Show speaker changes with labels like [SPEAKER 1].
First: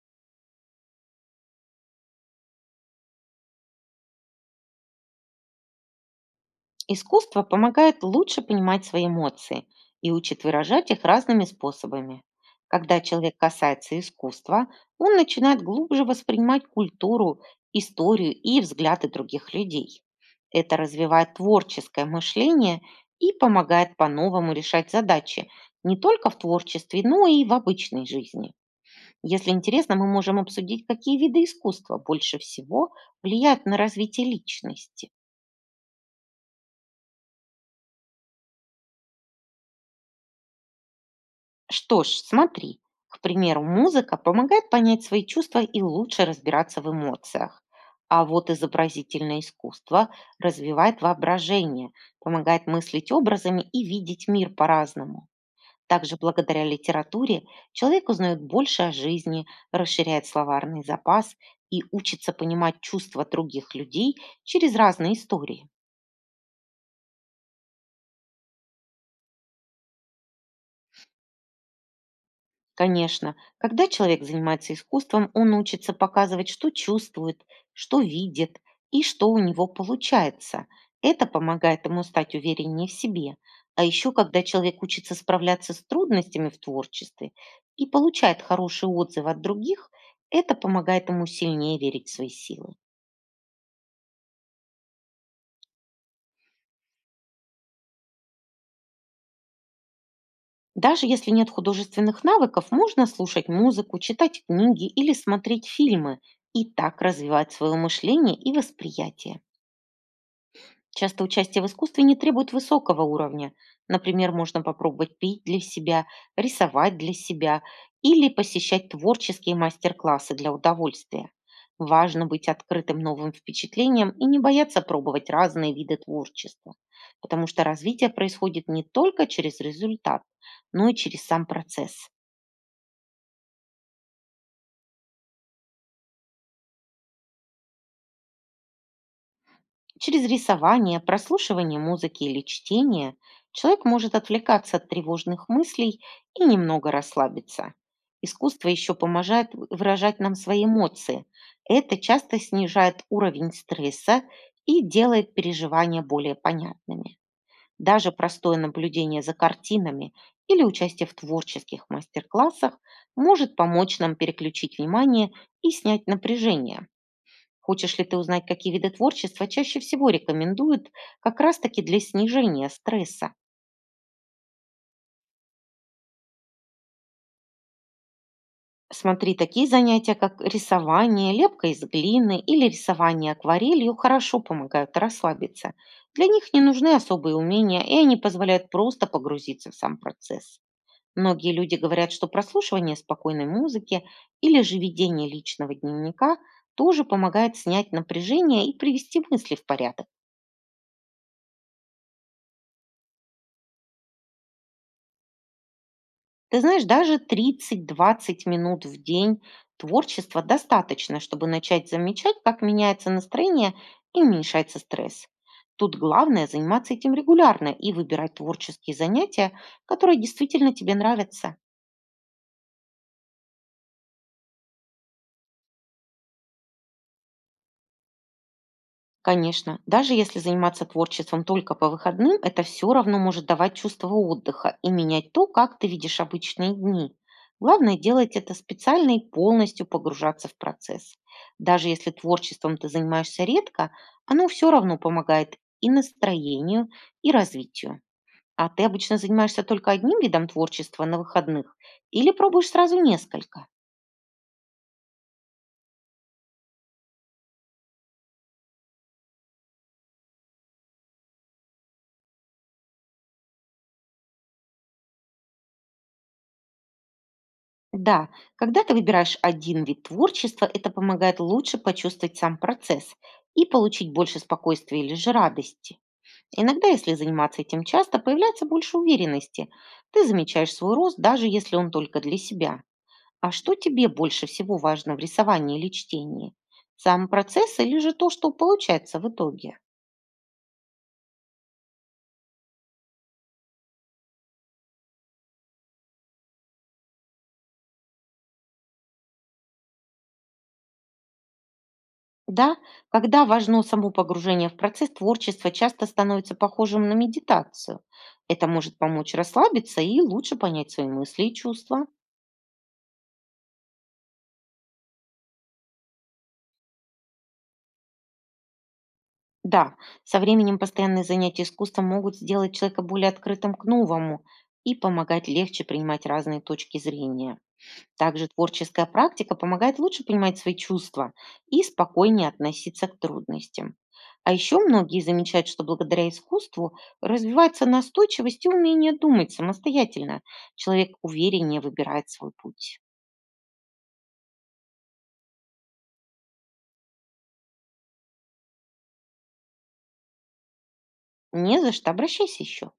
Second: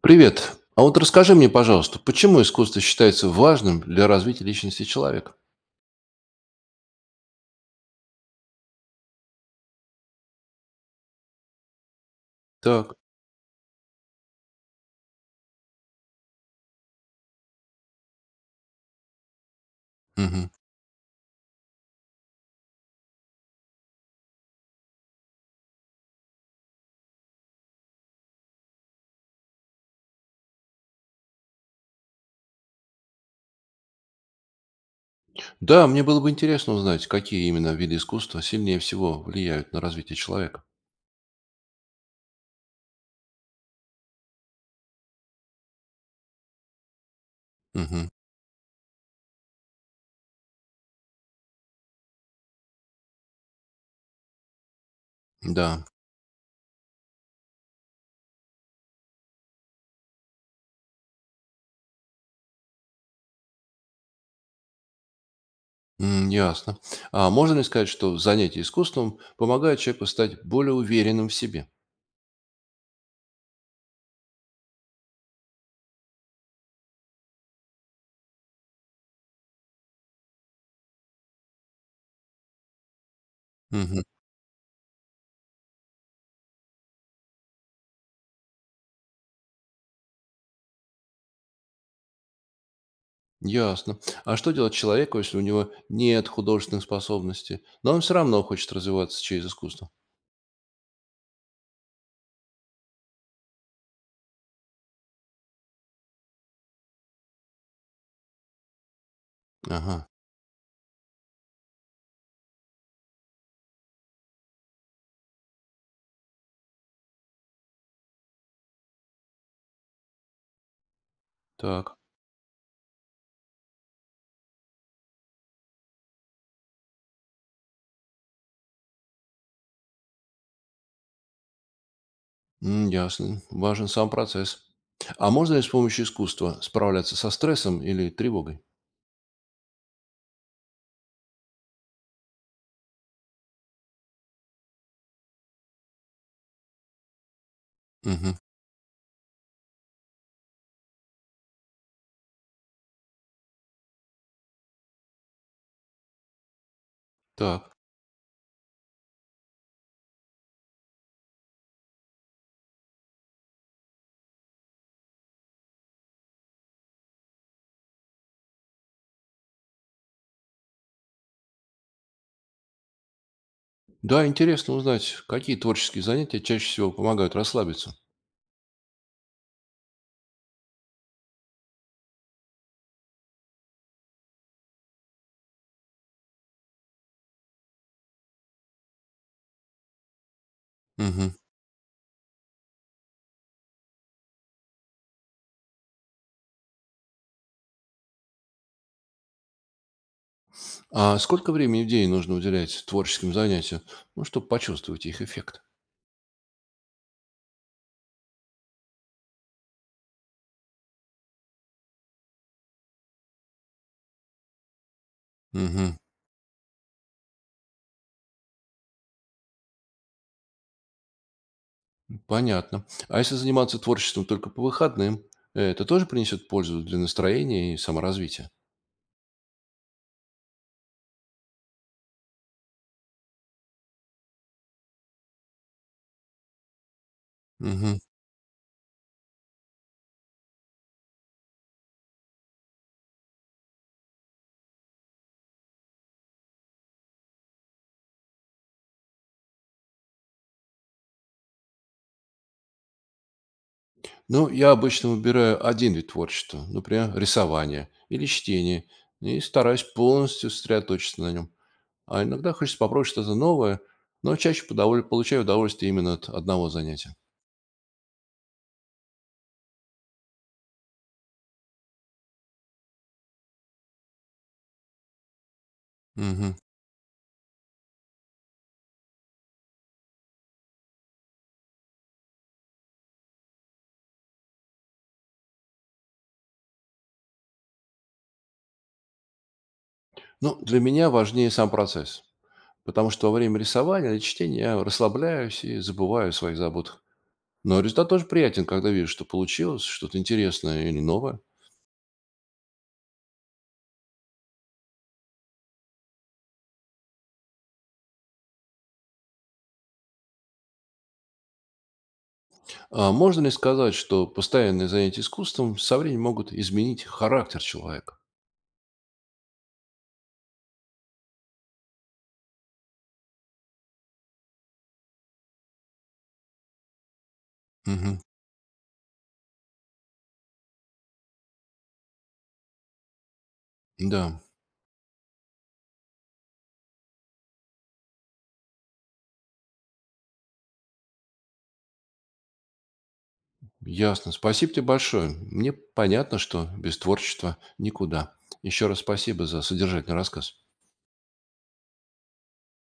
[SPEAKER 1] Привет. А вот расскажи мне, пожалуйста, почему искусство считается важным для развития личности человека?
[SPEAKER 2] Искусство помогает лучше понимать свои эмоции и учит выражать их разными способами.
[SPEAKER 1] Так.
[SPEAKER 2] Когда человек касается искусства, он начинает глубже воспринимать культуру, историю и взгляды других людей.
[SPEAKER 1] Мгм.
[SPEAKER 2] Это развивает творческое мышление и помогает по-новому решать задачи не только в творчестве, но и в обычной жизни. Если интересно, мы можем обсудить, какие виды искусства больше всего влияют на развитие личности.
[SPEAKER 1] Да, мне было бы интересно узнать, какие именно виды искусства сильнее всего влияют на развитие человека.
[SPEAKER 2] Что ж, смотри, к примеру, музыка помогает понять свои чувства и лучше разбираться в эмоциях.
[SPEAKER 1] Мгм.
[SPEAKER 2] А вот изобразительное искусство развивает воображение, помогает мыслить образами и видеть мир по-разному.
[SPEAKER 1] Да.
[SPEAKER 2] Также благодаря литературе человек узнает больше о жизни, расширяет словарный запас и учится понимать чувства других людей через разные истории.
[SPEAKER 1] М, ясно. А можно ли сказать, что занятие искусством помогает человеку стать более уверенным в себе?
[SPEAKER 2] Конечно. Когда человек занимается искусством, он учится показывать, что чувствует, что видит и что у него получается. Это помогает ему стать увереннее в себе. А
[SPEAKER 1] Мгм.
[SPEAKER 2] еще, когда человек учится справляться с трудностями в творчестве и получает хорошие отзывы от других, это помогает ему сильнее верить в свои силы.
[SPEAKER 1] Ясно. А что делать человеку, если у него нет художественных способностей, но он все равно хочет развиваться через искусство?
[SPEAKER 2] Даже если нет художественных навыков, можно слушать музыку, читать книги или смотреть фильмы и так развивать свое мышление и восприятие.
[SPEAKER 1] Ага.
[SPEAKER 2] Часто участие в искусстве не требует высокого уровня. Например, можно попробовать пить для себя, рисовать для себя или посещать творческие мастер-классы для удовольствия.
[SPEAKER 1] Так.
[SPEAKER 2] Важно быть открытым новым впечатлениям и не бояться пробовать разные виды творчества, потому что развитие происходит не только через результат, но и через сам процесс.
[SPEAKER 1] М, ясно. Важен сам процесс. А можно ли с помощью искусства справляться со стрессом или тревогой?
[SPEAKER 2] Через рисование, прослушивание музыки или чтение человек может отвлекаться от тревожных мыслей и немного расслабиться.
[SPEAKER 1] Мгм.
[SPEAKER 2] Искусство еще помогает выражать нам свои эмоции. Это часто снижает уровень стресса и делает переживания более понятными.
[SPEAKER 1] Так.
[SPEAKER 2] Даже простое наблюдение за картинами или участие в творческих мастер-классах может помочь нам переключить внимание и снять напряжение. Хочешь ли ты узнать, какие виды творчества чаще всего рекомендуют как раз-таки для снижения стресса?
[SPEAKER 1] Да, интересно узнать, какие творческие занятия чаще всего помогают расслабиться.
[SPEAKER 2] Смотри, такие занятия, как рисование, лепка из глины или рисование акварелью, хорошо помогают расслабиться. Для них не нужны особые умения, и они позволяют просто погрузиться в сам процесс.
[SPEAKER 1] Мгм.
[SPEAKER 2] Многие люди говорят, что прослушивание спокойной музыки или же ведение личного дневника тоже помогает снять напряжение и привести мысли в порядок.
[SPEAKER 1] А сколько времени в день нужно уделять творческим занятиям, ну, чтобы почувствовать их эффект?
[SPEAKER 2] Ты знаешь, даже 30-20 минут в день творчества достаточно, чтобы начать замечать, как меняется настроение и уменьшается стресс. Тут
[SPEAKER 1] Мгм.
[SPEAKER 2] главное заниматься этим регулярно и выбирать творческие занятия, которые действительно тебе нравятся.
[SPEAKER 1] Понятно. А если заниматься творчеством только по выходным, это тоже принесет пользу для настроения и саморазвития?
[SPEAKER 2] Конечно, даже если заниматься творчеством только по выходным, это все равно может давать чувство отдыха и менять то, как ты видишь обычные дни. Главное
[SPEAKER 1] Мгм.
[SPEAKER 2] делать это специально и полностью погружаться в процесс. Даже если творчеством ты занимаешься редко, оно все равно помогает и настроению, и развитию. А ты обычно занимаешься только одним видом творчества на выходных или пробуешь сразу несколько?
[SPEAKER 1] Ну, я обычно выбираю один вид творчества, например, рисование или чтение, и стараюсь полностью сосредоточиться на нем. А иногда хочется попробовать что-то новое, но чаще получаю удовольствие именно от одного занятия.
[SPEAKER 2] Да, когда ты выбираешь один вид творчества, это помогает лучше почувствовать сам процесс и получить больше спокойствия или же радости.
[SPEAKER 1] Мгм.
[SPEAKER 2] Иногда, если заниматься этим часто, появляется больше уверенности. Ты замечаешь свой рост, даже если он только для себя. А что тебе больше всего важно в рисовании или чтении? Сам процесс или же то, что получается в итоге?
[SPEAKER 1] Ну, для меня важнее сам процесс, потому что во время рисования или чтения я расслабляюсь и забываю о своих заботах. Но результат тоже приятен, когда вижу, что получилось что-то интересное или новое.
[SPEAKER 2] Да, когда важно само погружение в процесс, творчество часто становится похожим на медитацию. Это может помочь расслабиться и лучше понять свои мысли и чувства.
[SPEAKER 1] А можно ли сказать, что постоянные занятия искусством со временем могут изменить характер человека?
[SPEAKER 2] Да, со временем постоянные занятия искусством могут сделать человека более открытым к новому и помогать легче принимать разные точки зрения.
[SPEAKER 1] Мгм.
[SPEAKER 2] Также творческая практика помогает лучше понимать свои чувства и спокойнее относиться к трудностям.
[SPEAKER 1] Да,
[SPEAKER 2] А еще многие замечают, что благодаря искусству развивается настойчивость и умение думать самостоятельно. Человек увереннее выбирает свой путь.
[SPEAKER 1] ясно. Спасибо тебе большое. Мне понятно, что без творчества никуда. Еще раз спасибо за содержательный рассказ.
[SPEAKER 2] Не за что, обращайся еще.